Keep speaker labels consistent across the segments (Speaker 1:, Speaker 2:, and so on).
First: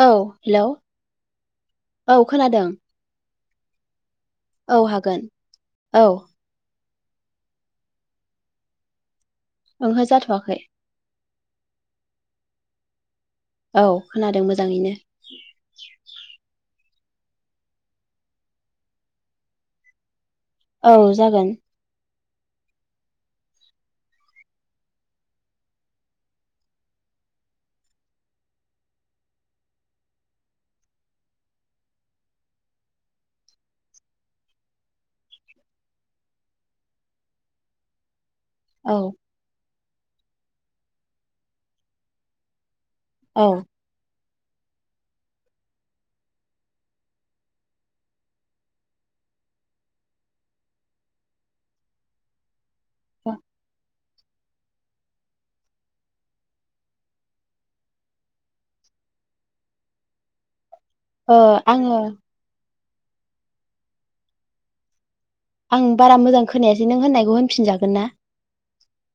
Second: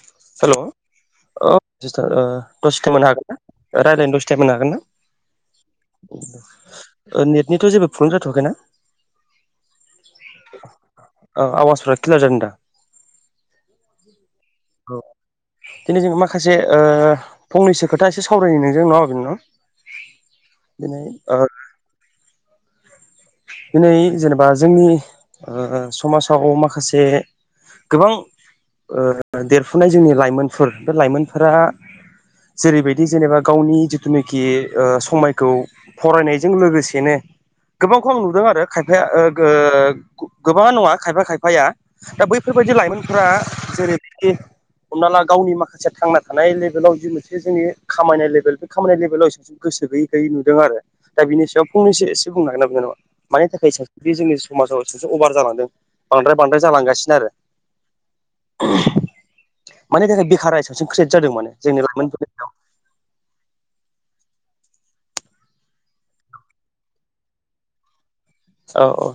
Speaker 1: औ
Speaker 2: hello
Speaker 1: hello
Speaker 2: और मिसथार ओ
Speaker 1: औ खोनादों
Speaker 2: दसे थायम होनो‌ हागोन ना रायल्लायनो दसे [unintelligible] सिटाइ मोननो हागोन
Speaker 1: औ
Speaker 2: ना नेटनिथ जेबो प्रब्लेम जाथवाखैना
Speaker 1: ओंहाय जाथवाखै
Speaker 2: आवाज फोरा किलार जादोंदा
Speaker 1: औ खोनादों मोजाङैनो
Speaker 2: औ दिनै जों माखासे फंनैसो खोथा एसे सावरायनो नोंजों ना आंजों ना
Speaker 1: औ जागोन
Speaker 2: दिनै जेनेबा जोंनि समाजाव माखासे गोबां देरफुनाय जोंनि लाइमोनफोर बे लाइमोनफोरा जेरैबायदि जेनेबा गावनि जिथुनाखि समायखौ फरायनायजों लोगोसेनो
Speaker 1: [unintelligible] [inaudible]
Speaker 2: गोबांखौ आं नुदों आरो
Speaker 1: औ
Speaker 2: खायफाया ओगो गोबाङा नङा खायफा खायफाया दा बैफोरबायदि लाइमोनफोरा
Speaker 1: औ
Speaker 2: जेरैखि हमना ला गावनि माखासे थांना थानाय लेभेलाव जि मोनसे जोंनि खामायनाय लेभेल बे खामायनाय लेभेलाव एसेब गोसो गैयै गैयै नुदों आरो दा बिनि सायाव फंनैसो एसे बुंनाहोना बिनानावा मानि थाखाय स बे जोंनि समाजाव सबसे अभार जालांदों बांद्राय बांद्राय जालांगासिनो आरो माने थाखाय बिखारारा एसे बांसिन क्रिेट जादों
Speaker 1: ओ
Speaker 2: माने जोंनि
Speaker 1: आङो
Speaker 2: लाइमोन फोरनि मादाव
Speaker 1: आं बारा मोजां खोनायासै नों होननायखौ होनफिनजागोन ना
Speaker 2: औ औ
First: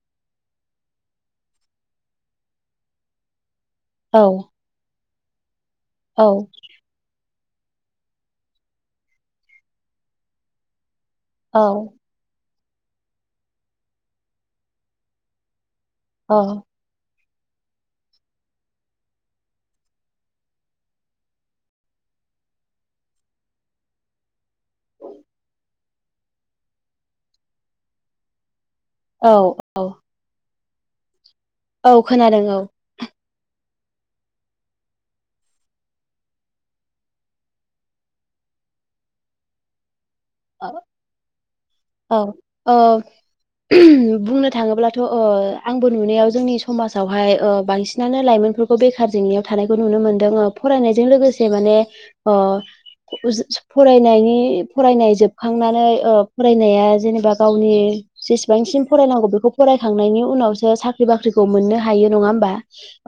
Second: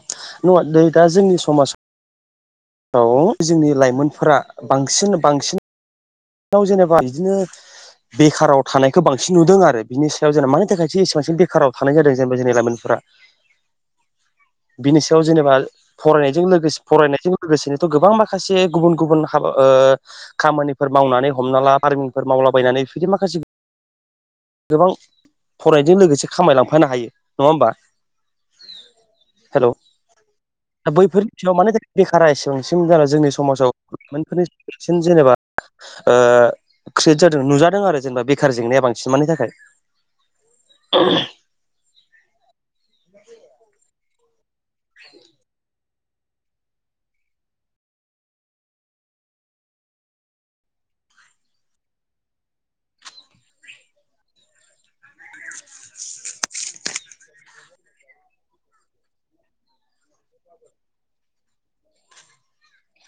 Speaker 2: नङा दै दा जोंनि समाजाव औ जोंनि
Speaker 1: औ
Speaker 2: लाइमोनफोरा बांसिन बांसिन
Speaker 1: औ
Speaker 2: जेनेबा बिदिनो बेखाराव थानायखौ बांसिन नुदों आरो बिनि सायाव जेनेबा मानि थाखायसो बांसिन
Speaker 1: औ
Speaker 2: बेखाराव थानाय जादों जेनेबा जोंनि लाइमोनफोरा बिनि सायाव जेनेबा
Speaker 1: औ
Speaker 2: फरायनायजों फरायनायजों लोगोसेनोथ' गोबां माखासे गुबुन गुबुन हाबा खामानि फोर मावनानै हमना ला पारमिनफोर मावलाबायनानै बिदि माखासे गोबां फरायनायजों लोगोसे खामायलांफानो हायो नङा होमबा
Speaker 1: औ
Speaker 2: हेल'
Speaker 1: औ
Speaker 2: दा बैफोरनि सायाव माने थाखाय
Speaker 1: औ
Speaker 2: बेखारा
Speaker 1: खोनादों
Speaker 2: एसेबांसिम जाना जोंनि स समाजाव लाफोरनि बांसिन जेनेबा ओ क्रियेट जादों नुजादों आरो जेनेबा बे गोखार जेंनाया बांसिन मानि थाखाय
Speaker 1: औ ओ बुंनो थाङोब्लाथ' अ आं बो नुनायाव जोंनि समाजावहाय बांसिनानो लाइमोनफोरखौ बेखार जेंनायाव थानायखौ नुनो मोनदों ओ फराय नाइजों लोगोसे माने ओ फरायनाइनि फरायनाइजों खांनानै ओब फरायनाया जेनेबा गावनि जेसेबांसिम फरायनांगौ बेखौ फरायखांनायनि उनावसो साख्रि बाख्रि मोननो हायो नङा होनबा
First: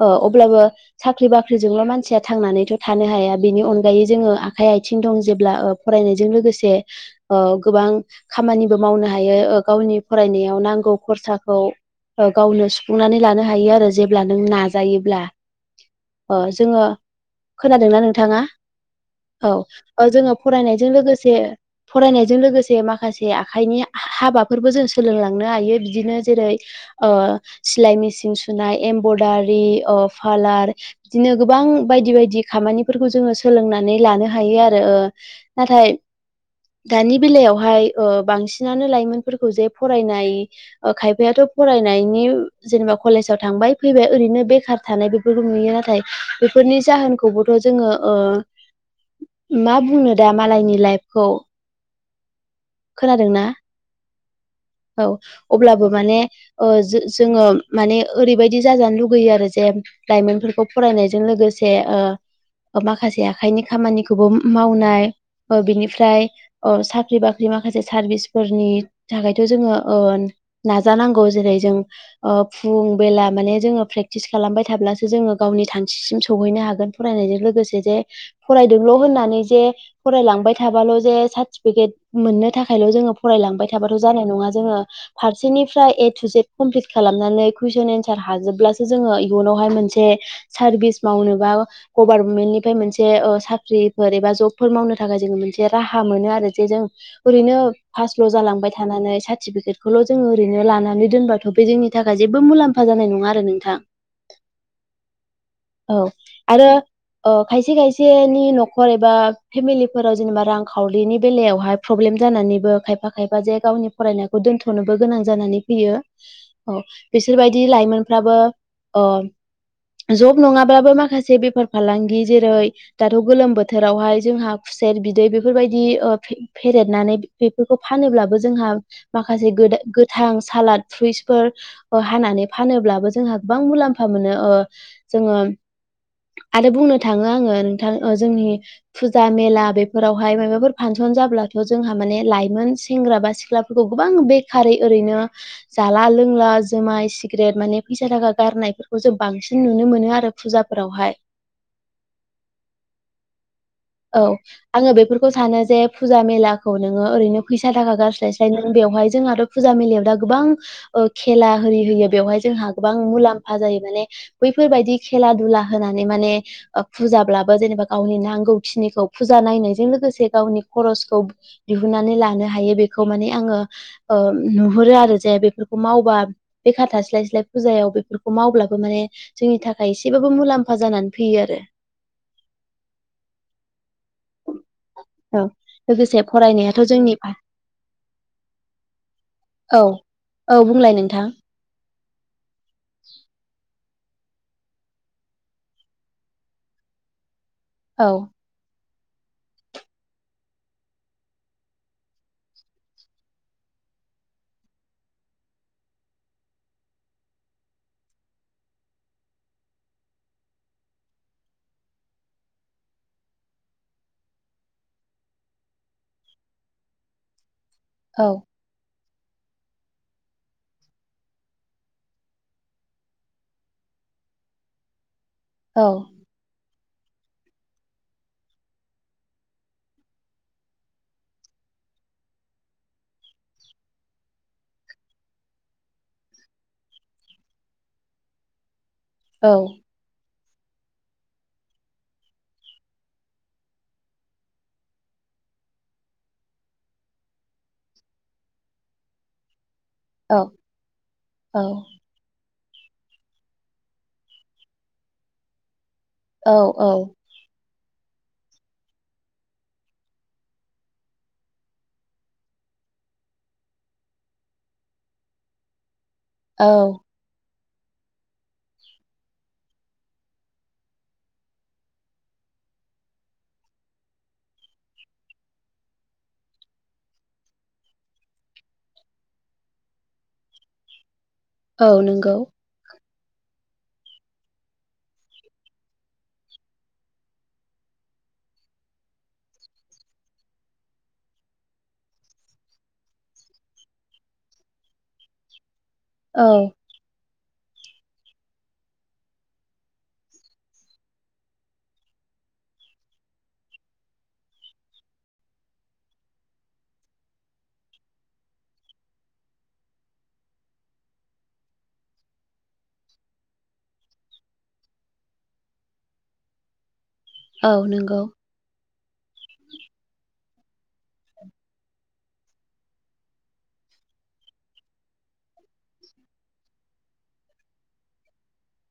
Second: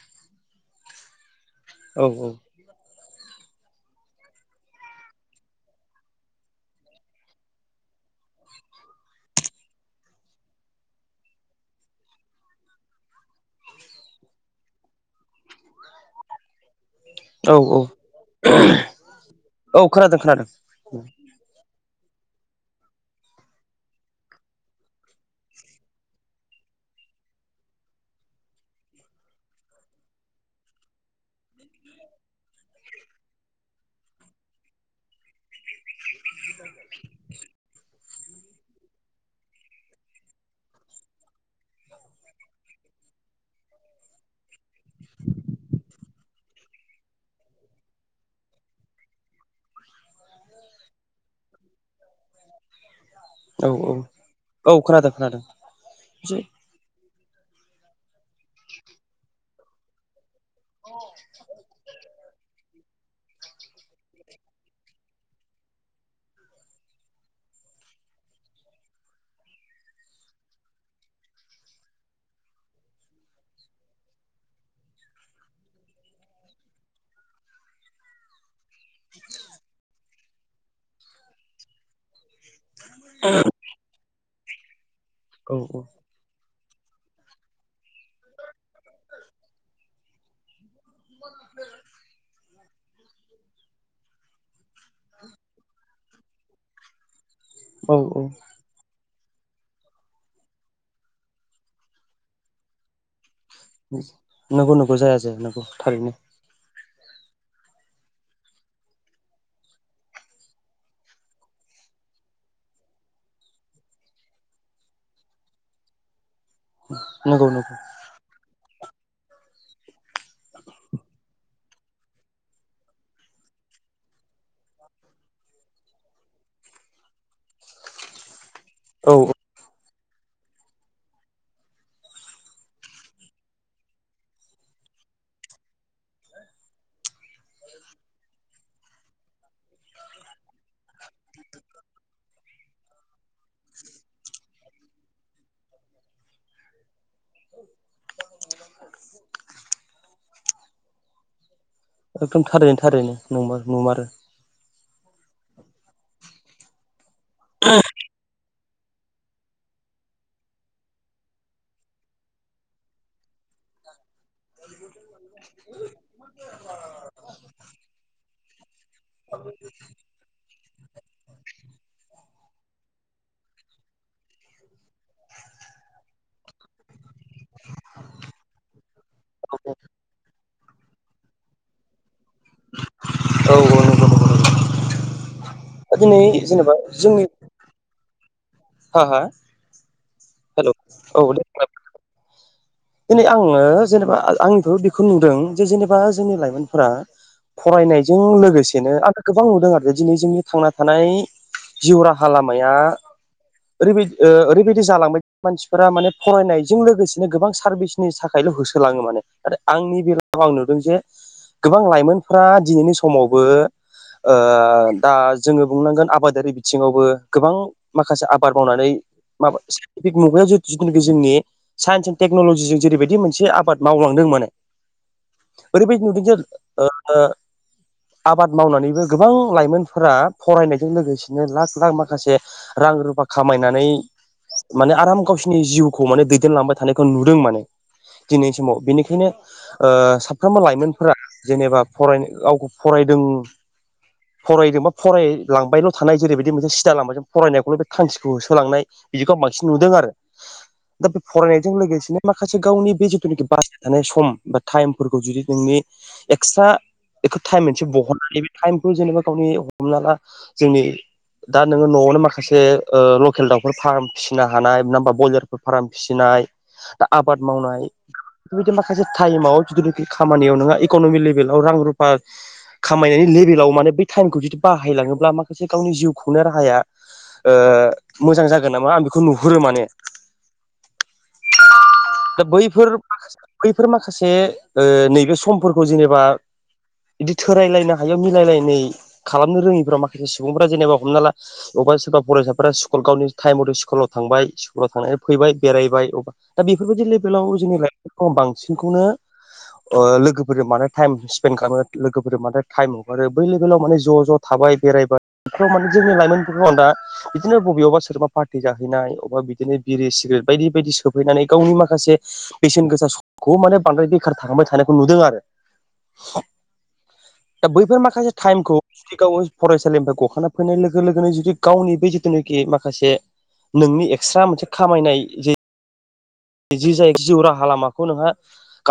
Speaker 1: ओ अब्लाबो साख्रि बा ख्रिजोंल'
Speaker 2: औ
Speaker 1: मानसिया
Speaker 2: औ
Speaker 1: थांनानैथ' थानो हाया बेनि अनगायै जोङो आखाइ आथिं दं जेब्ला ओ फरायनायजों लोगोसे ओ गोबां खामानिबो मावनो हायो ओ गावनि फरायनायाव नांगौ खरसाखौ ओ गावनो सुफुंनानै लानो हायो आरो जेब्ला नों नाजायोब्ला ओ जोङो
Speaker 2: औ औ
Speaker 1: खोनादोंना नोंथाङा औ
Speaker 2: खोनादों
Speaker 1: ओजोङो
Speaker 2: खोनादों
Speaker 1: फरायनायजों लोगोसे फरायनायजों लोगोसे माखासे आखाइनि हा-हाबाफोरबो जों सोलोंलांनो हायो बिदिनो जेरै ओ सिलाय मेसिन सुनाय एमब्रदारि पालार बिदिनो गोबां बायदि बायदि खामानिफोरखौ जोङो सोलोंनानै लानो हायो आरो ओ नाथाय दानि बेलायावहाय ओ बांसिनानो लाइमोनफोरखौ जे फरायनाय ओ खायफायाथ' फराय नायनि जेनेबा कलेजाव थांबाय फैबाय ओरैनो बेखार थानाय बेफोरखौ नुयो नाथाय बेफोरनि जाहोनखौबोथ' जोङो ओ मा बुंनो दा मालायनि लाइफखौ खोनादोंना
Speaker 2: औ औ
Speaker 1: औ
Speaker 2: खोनादों खोनादों
Speaker 1: अब्लाबो माने
Speaker 2: एसे
Speaker 1: अ जो जो जोङो माने ओरैबायदि जाजानो लुगैयो आरो जे लाइमोनफोर फरायनायजों लोगोसे ओ ओमाखासे आखाइनि खामानिखौबो मावनाय ओ बिनिफ्राय अ साख्रि बा जे माखासे सारभिसफोरनि थाखायथ' जोङो ओन नाजानांगौ जेरै जों ओ फुं बेला माने जोङो प्रेक्टिस खालामबाय थाब्लासो जोङो गावनि थांखिसिम सौहैनो हागोन फरायनायजों लोगोसे जे फरायदोंल' होननानै जे फरायलांबाय थाबाल' जे सार्टिफिकेट मोननो थाखायल' जोङो फरायलांबाय थाबाथ' जानाय नङा जोङो
Speaker 2: औ
Speaker 1: फारसेनिफ्राय
Speaker 2: औ
Speaker 1: ए टु जेद कमप्लिट खालामनानै कुइसन एनसार हाजोबब्लासो जोङो इयुनावहाय मोनसे सारभिस मावनोबा गभारनमेन्टनि फ्राय मोनसे साख्रिफोर एबा जबफोर मावनो थाखाय जोङो मोनसे राहा मोनो आरो जे जों ओरैनो
Speaker 2: औ औ
Speaker 1: पासल' जालांबाय थानानै सा सार्टिफिकेटखौल' जोङो ओरैनो लानानै दोनबाथ' बे जोंनि थाखाय जेबो मुलाम्फा जानाय नङा आरो नों
Speaker 2: नंगौ नंगौ जाया जाया नंगौ
Speaker 1: औ
Speaker 2: थारैनो
Speaker 1: आरो
Speaker 2: ।
Speaker 1: ओ खायसे खायसेनि न'खर एबा फेमिलिफोराव जेनेबा रांखावरिनि बेलायावहाय प्रब्लेम जानानैबो खायफा खायफा जे गावनि फरायनायखौ दोनथ'नोबो गोनां जानानै फैयो औ
Speaker 2: नंगौ
Speaker 1: बिसोरबायायदि
Speaker 2: नंगौ
Speaker 1: लाइमोनफ्राबो जब नङाब्लाबो माखासे बेफार फालांगि जेरै दाथ' गोलोम बोथोरावहाय जोंहा सेर बिदै बेफोरबायदि फेरेदनानै बेफोरखौ फानोब्लाबो जोंहा
Speaker 2: औ
Speaker 1: माखासे गोद थां सालाद फ्रुइसफोर हानानै फानोब्लाबो जोंहा गोबां मुलाम्फा मोनो ओ जोङो आरो बुंनो थाङो आङो नोंथां जोंनि फुजा मेला बेफोरावहाय माबाफोर फानसन जाब्ला जोंहा माने लाइमोन सेंग्रा बा सिख्लाफोरखौ गोबां बेखारै ओरैनो जाला लोंला जुमाय सिग्रेट माने फैसा थाखा गारनायफोरखौ जों बांसिन नुनो मोनो आरो फुजाफोरावहाय [inaudible]
Speaker 2: एकदम थारैनो थारैनो नोंमार
Speaker 1: औ आङो बेफोरखौ सानो जे फुजा मेलाखौ नोङो ओरैनो फैसा थाखा गारस्लायस्लायनो बेवहाय जोंहाथ' फुजा मेलायाव दा गोबां खेला हि होयो बेवहाय जोंहा गोबां मुलाम्फा जा जायो नालाय बैफोरबायदि खेला दुला होनानै माने फुजाब्लाबो जेनेबा गावनि नांगौ खिनिखौ फुजा नायनायजों लोगोसे गावनि खरसखौ दिहुननानै लानो हायो बेखौ माने आङो ओ नुहुरो आरो जे बेफोरखौ मावबा बेखार थास्लाय स्लाय फुजायाव बेफोरखौ मावब्ला
Speaker 2: औ
Speaker 1: जोंनि थाखायसेब मुलाम जानानै फैयो आरो
Speaker 2: औ नंगौ नंगौ नंगौ
Speaker 1: औ
Speaker 2: दिनै
Speaker 1: लोगोसे
Speaker 2: जेनेबा
Speaker 1: फरायनायाथ' जोंनि
Speaker 2: ह ह
Speaker 1: औ
Speaker 2: हेल'
Speaker 1: बुंलाय
Speaker 2: औ
Speaker 1: नोंथां
Speaker 2: दे दिनै आङो जेनेबा आंथ' बेखौ नुदों जे जेनेबा जोंनि लाइमोनफोरा
Speaker 1: औ
Speaker 2: फरायनायजों लोगोसेनो आं गोबां नुदों आरो दिनै जोंनि थांना थानाय जिउ राहा लामाया ओरैबायदि ओरैबायदि जालांबाय मानसिफोरा माने फरायनायजों लोगोसेनो गोबां सारभिसनि थाखायल' होसोलाङो माने आरो आंनि बेल लायाव आं नुदों जे गोबां लाइमोनफ्रा दिनैनि समावबो ओ दा जोङो बुंनांगोन आबादारि बिथिङावबो गोबां माखासे
Speaker 1: औ
Speaker 2: आबाद मावनानै माबा मुगायाव जथुखि जोंनि साइन्स एन् टेक्न'लजि जजों जेरैबायदि मोनसेबाद मावलांदों माने
Speaker 1: [inaudible]
Speaker 2: एरै
Speaker 1: औ
Speaker 2: बादि नुदों जे ओ आबाद मावनानैबो गोबां लाइमोनफोरा फरायनायजों लोगोसेनो लाख लाख माखासे रां रुफा खामायनानै
Speaker 1: [inaudible]
Speaker 2: माने आराम गावसिनि जिउखौ माने दैदेनलांबाय थानायखौ नुदों माने दिनैनि समाव बेनि बेखायनो
Speaker 1: औ
Speaker 2: साफ्रोमबो लाइमोनफोरा जेनेबा फराय गावखौ फरायदों फरायदोंबा फरायलांबायल' थानाय जेरैबायदि मोनसे सिदा लामाजों फरायनायखौल' बे थांखिखौ होसोलांनाय बिदिखौ बां नुदों आरो
Speaker 1: औ
Speaker 2: दा
Speaker 1: औ
Speaker 2: फरायनायजों लोगोसेनो मा खासे गावनि बे जिथुनाखि बासायना थानाय सम बा टाइमफोरखौ जुदि नोंनि
Speaker 1: औ
Speaker 2: एक्सट्रा
Speaker 1: औ
Speaker 2: बे टाइम मोनसे बहन नैबे टाइमखौ जेनेबा गावनि हमना ला जोंनि दा नोङो न'आवनो माखासे ओ लकेल दाउफोर फार्म फिसिनो हानाय नङा होमबा बयलारफोर फार्म फिसिनाय
Speaker 1: औ
Speaker 2: दा आबाद मावनाय। बेबायदि माखासे टाइमाव जिथुनाखि खामानियाव नोंङा इक'नमिक लेभेलाव रां रुफा खामायनायनि लेभेलाव माने बेै टाइमखौ जुदि बाहायलाङोब्ला माखासे गावनि जिउ खुंनाय राहाया ओ मोजां जागोन नामा आं बेखौ नुहुरो माने।
Speaker 1: औ नोंगौ।
Speaker 2: दा बैफोर बैफोर माखासे ओ नैबे समफोरखौ जेनेबा बिदि थोरायलायनो हायो मिलायलायनाय खालामनो रोङिफाव माखासे सुबुंफ्रा जेनेबा हमना ला अबा सोरबा फरायसाफोरा स्कुल गावनि टाइमथे स्कुलाव थांबाय स्कुलाव थांनानै फैबाय बेरायबाय।
Speaker 1: औ
Speaker 2: दा बेफोरबायदि बेलाव जोंनि लाइपफोरखौ बांसिनखौनो अ लोगोफोरजों मानो टाइम स्पेन्ड खालामो लोगोफोरजों माने टाइम हगारो बै लेभलाव माने ज' ज' थाब जाबाय बेरायबाय बेफोराव माने जोंनि लाइमोनफोरखौ आं दा बिदिनो बबेयावबा सोरबा पार्टि जाहै नाय अबा बिदिनो बिरि सिग्रेट बायदि बायदि सफैनानै गावनि माखासे बेसेन गोसा समखौ माने बांद्राय बेखार थांबाय थानायखौ नुदों आरो। दा
Speaker 1: औ
Speaker 2: बैफोर
Speaker 1: नंगौ
Speaker 2: माखासे टाइमखौ जुदि गाव फरायसालिनिफ्राय गखांना फैनाय लोगो लोगोनो जुदि गावनि बे जिथुनाखि माखासे नोंनि एक्सट्रा मोनसे खामायनाय जे जि जाय जिउ राहा लामाखौ नोंहा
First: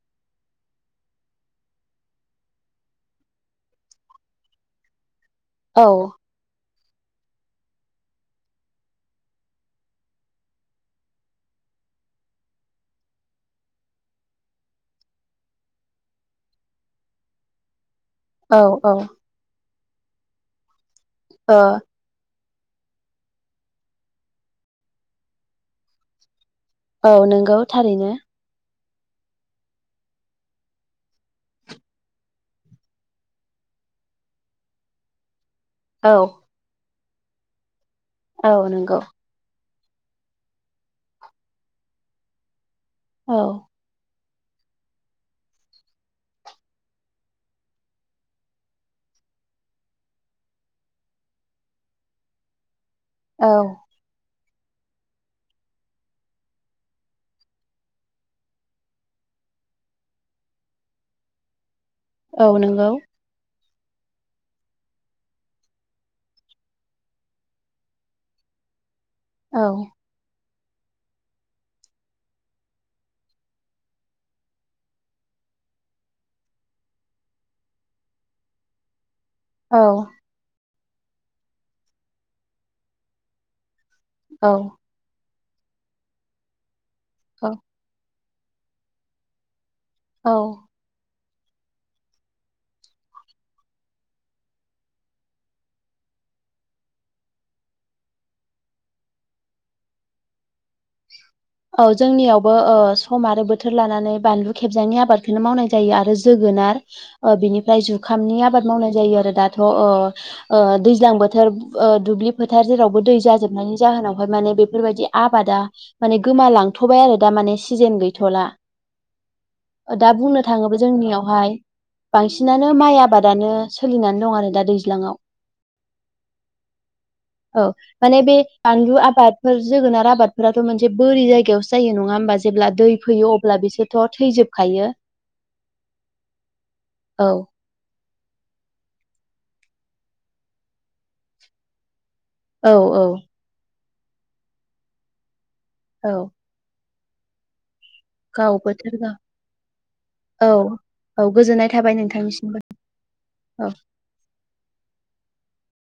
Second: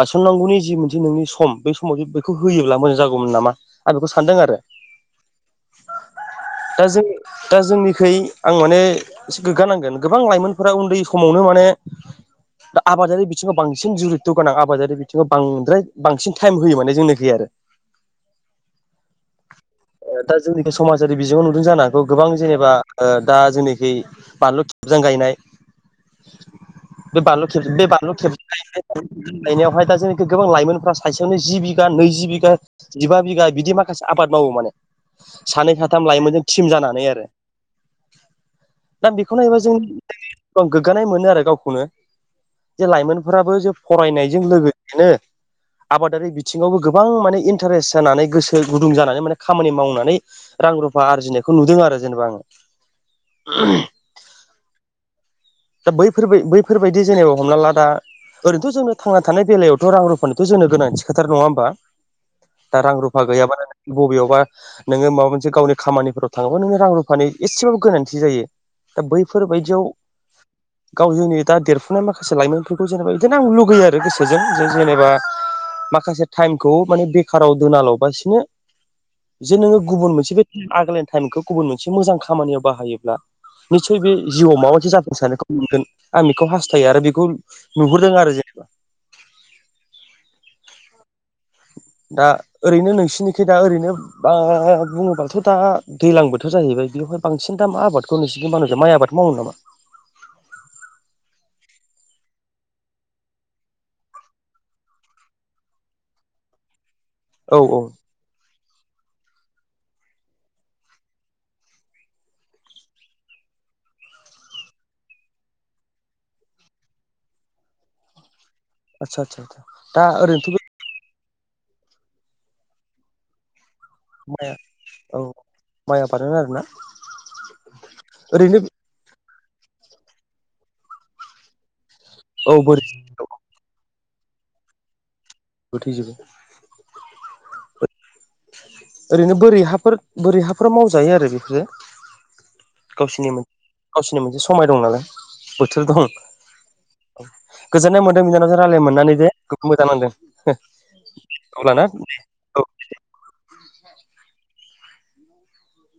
Speaker 2: गायसननांगौनि जि मोनसे नोंनि सम बे समाव जे बेखौ होयो योब्ला मोजां जागौमोन नामा आं बेखौ सानदों आरो।
Speaker 1: औ।
Speaker 2: दा जों दा जोंनिखै आं माने एसे गोग्गानांगोन गोबां लाइमोनफोरा उन्दै समावनो माने
Speaker 1: [inaudible]
Speaker 2: दा आबादारि बिथिङाव बांसिन जुरित्त' गोनां आबादारि बिथिङाव बांद्राय बांसिन टाइम होयो माने जोंनिखै आरो।
Speaker 1: औ औ।
Speaker 2: दा जोंनिखौ समाजारि बिजोङाव
Speaker 1: ओ
Speaker 2: नुदों जानो हागौ गोबां जेने बा दा जोंनिखै बानलु थुबजां गायनाय।
Speaker 1: औ
Speaker 2: बे बानलु
Speaker 1: नंगौ
Speaker 2: खेब बे
Speaker 1: थारैनो
Speaker 2: बानलु खेब गायनायावहाय दा जोंनिखै गोबां लाइमोनफ्रा साइसेयावनो जि बिघा नैजि बिगा जिबा बिघा बिदि माखा खासे आफाद मावो माने।
Speaker 1: [inaudible]
Speaker 2: सानै साथाम
Speaker 1: औ
Speaker 2: लाइमोनजों टिम जानानै आरो।
Speaker 1: औ नंगौ
Speaker 2: दा बेखौ नायोबा जों एब गोग्गानाय मोनो आरो गावखौनो। जे
Speaker 1: औ
Speaker 2: लाइमोनफोराबो जे फरायनायजों लोगोसेनो आबादारि बिथिङावबो गोबां माने इन्टारेस्ट जानानै गोसो गुदुं जानानै माने खामानि मावनानै रां रुफा आरजिनायखौ नुदों आरो जेनेबा आङो।
Speaker 1: औ।
Speaker 2: दा बैफोर बैफोरबायदि जेनेबा हमना ला दा ओरैनो'थ जोनो थांना थानाय बेलायावथ' रां रुफानिथ' जोंनो गोनांथि खाथार नङा होमबा।
Speaker 1: औ
Speaker 2: दा
Speaker 1: नंगौ
Speaker 2: रां रुफा गैयाबानो बबेयावबा नोङो माबा मोनसे गावनि खामानिफोराव थाङोबा रां रुफानि एसेबाबो गोनांथि जायो। दा
Speaker 1: औ
Speaker 2: बैफोरबायदियाव गाव गावनि दा देरफुनाय माखासे लाइमोनफोरखौ जेनेबा बिदिनो आं लुगैयो आरो गोसोजों जे जेनेबा माखासे टाइमखौ माने बेखाराव दोनाल'बासिनो जे नोङो गुबुन मोनसे बे आगोलनि टाइमखौ गुबुन मोनसे मोजां खामानियाव बाहायोब्ला निस्सय बे
Speaker 1: औ
Speaker 2: जिउआव माबा मोनसे जाफुंसारनायखौ मोनगोन आं बेखौ हास्थायो आरो बेखौ नुहुरदों आरो जों। [unintelligible]
Speaker 1: औ। [inaudible]
Speaker 2: दा ओरैनो नोंसोरनिखै दा ओरैनो बा बुङोब्लााथ' दा दैज्लां बोथोर जाहैबाय। बांसिन दा आबादखौ नोंसिनिथिं माय आबादखौ मावो नामा?
Speaker 1: [unintelligible] औ जोंनियावबो ओ सम आरो बोथोर लानानै बानलु खेबजांनि आबादखौनो मावनाय जायो आरो जोगो नार ओ
Speaker 2: औ
Speaker 1: बेनिफ्राय
Speaker 2: औ
Speaker 1: जुंखामनि नि आबाद मावनाय जायो आरो दाथ' अ ओ दैज्लां बोथोर ओ दुब्लि फोथार जेरावबो दै जाजोबनानै नि जाहोनावहाय माने बेफोरबायदि आबादा माने गोमालांथ'बाय आरो दा माने सिजेन गैथ'ला।
Speaker 2: आदसा आदसा आदसा
Speaker 1: दा बुंनो
Speaker 2: ओरैनोथ' बे
Speaker 1: थाङोबो जोंनियाव बेहाय बांसिनानो माइ आबादानो सोलिनानै दं आरो
Speaker 2: माइआ
Speaker 1: दा दैज्लाङआव।
Speaker 2: औ माइ आबादानो आरोना
Speaker 1: औ माने बे
Speaker 2: ओरैनो
Speaker 1: बानलु आबाद फोर जोगोनार आबादफोराथ' मोनसे बोरि जायगायावसो जायो नङा होमबा
Speaker 2: औ
Speaker 1: जेब्ला
Speaker 2: बोरै
Speaker 1: दै फैयो अब्ला बिसोर थ' थैजोबखायो।
Speaker 2: गोथै जोबो ।
Speaker 1: औ।
Speaker 2: ओरैनो बोरै हाफोर बोरै हाफोर मावजायो आरो बेफोरो।
Speaker 1: औ औ।
Speaker 2: गावसोरनि मोनसे समाय दं नालाय बोथोर दं।
Speaker 1: औ
Speaker 2: गोजोननाय मोनदों
Speaker 1: गाव
Speaker 2: बिनानावजों रायज्लाय
Speaker 1: बोथोर गाव
Speaker 2: मोननानै दे जोबोर मोजां नांदों।
Speaker 1: औ औ गोजोननाय
Speaker 2: अब्लाना
Speaker 1: थाबाय नोंथांनिसिमबो। औ।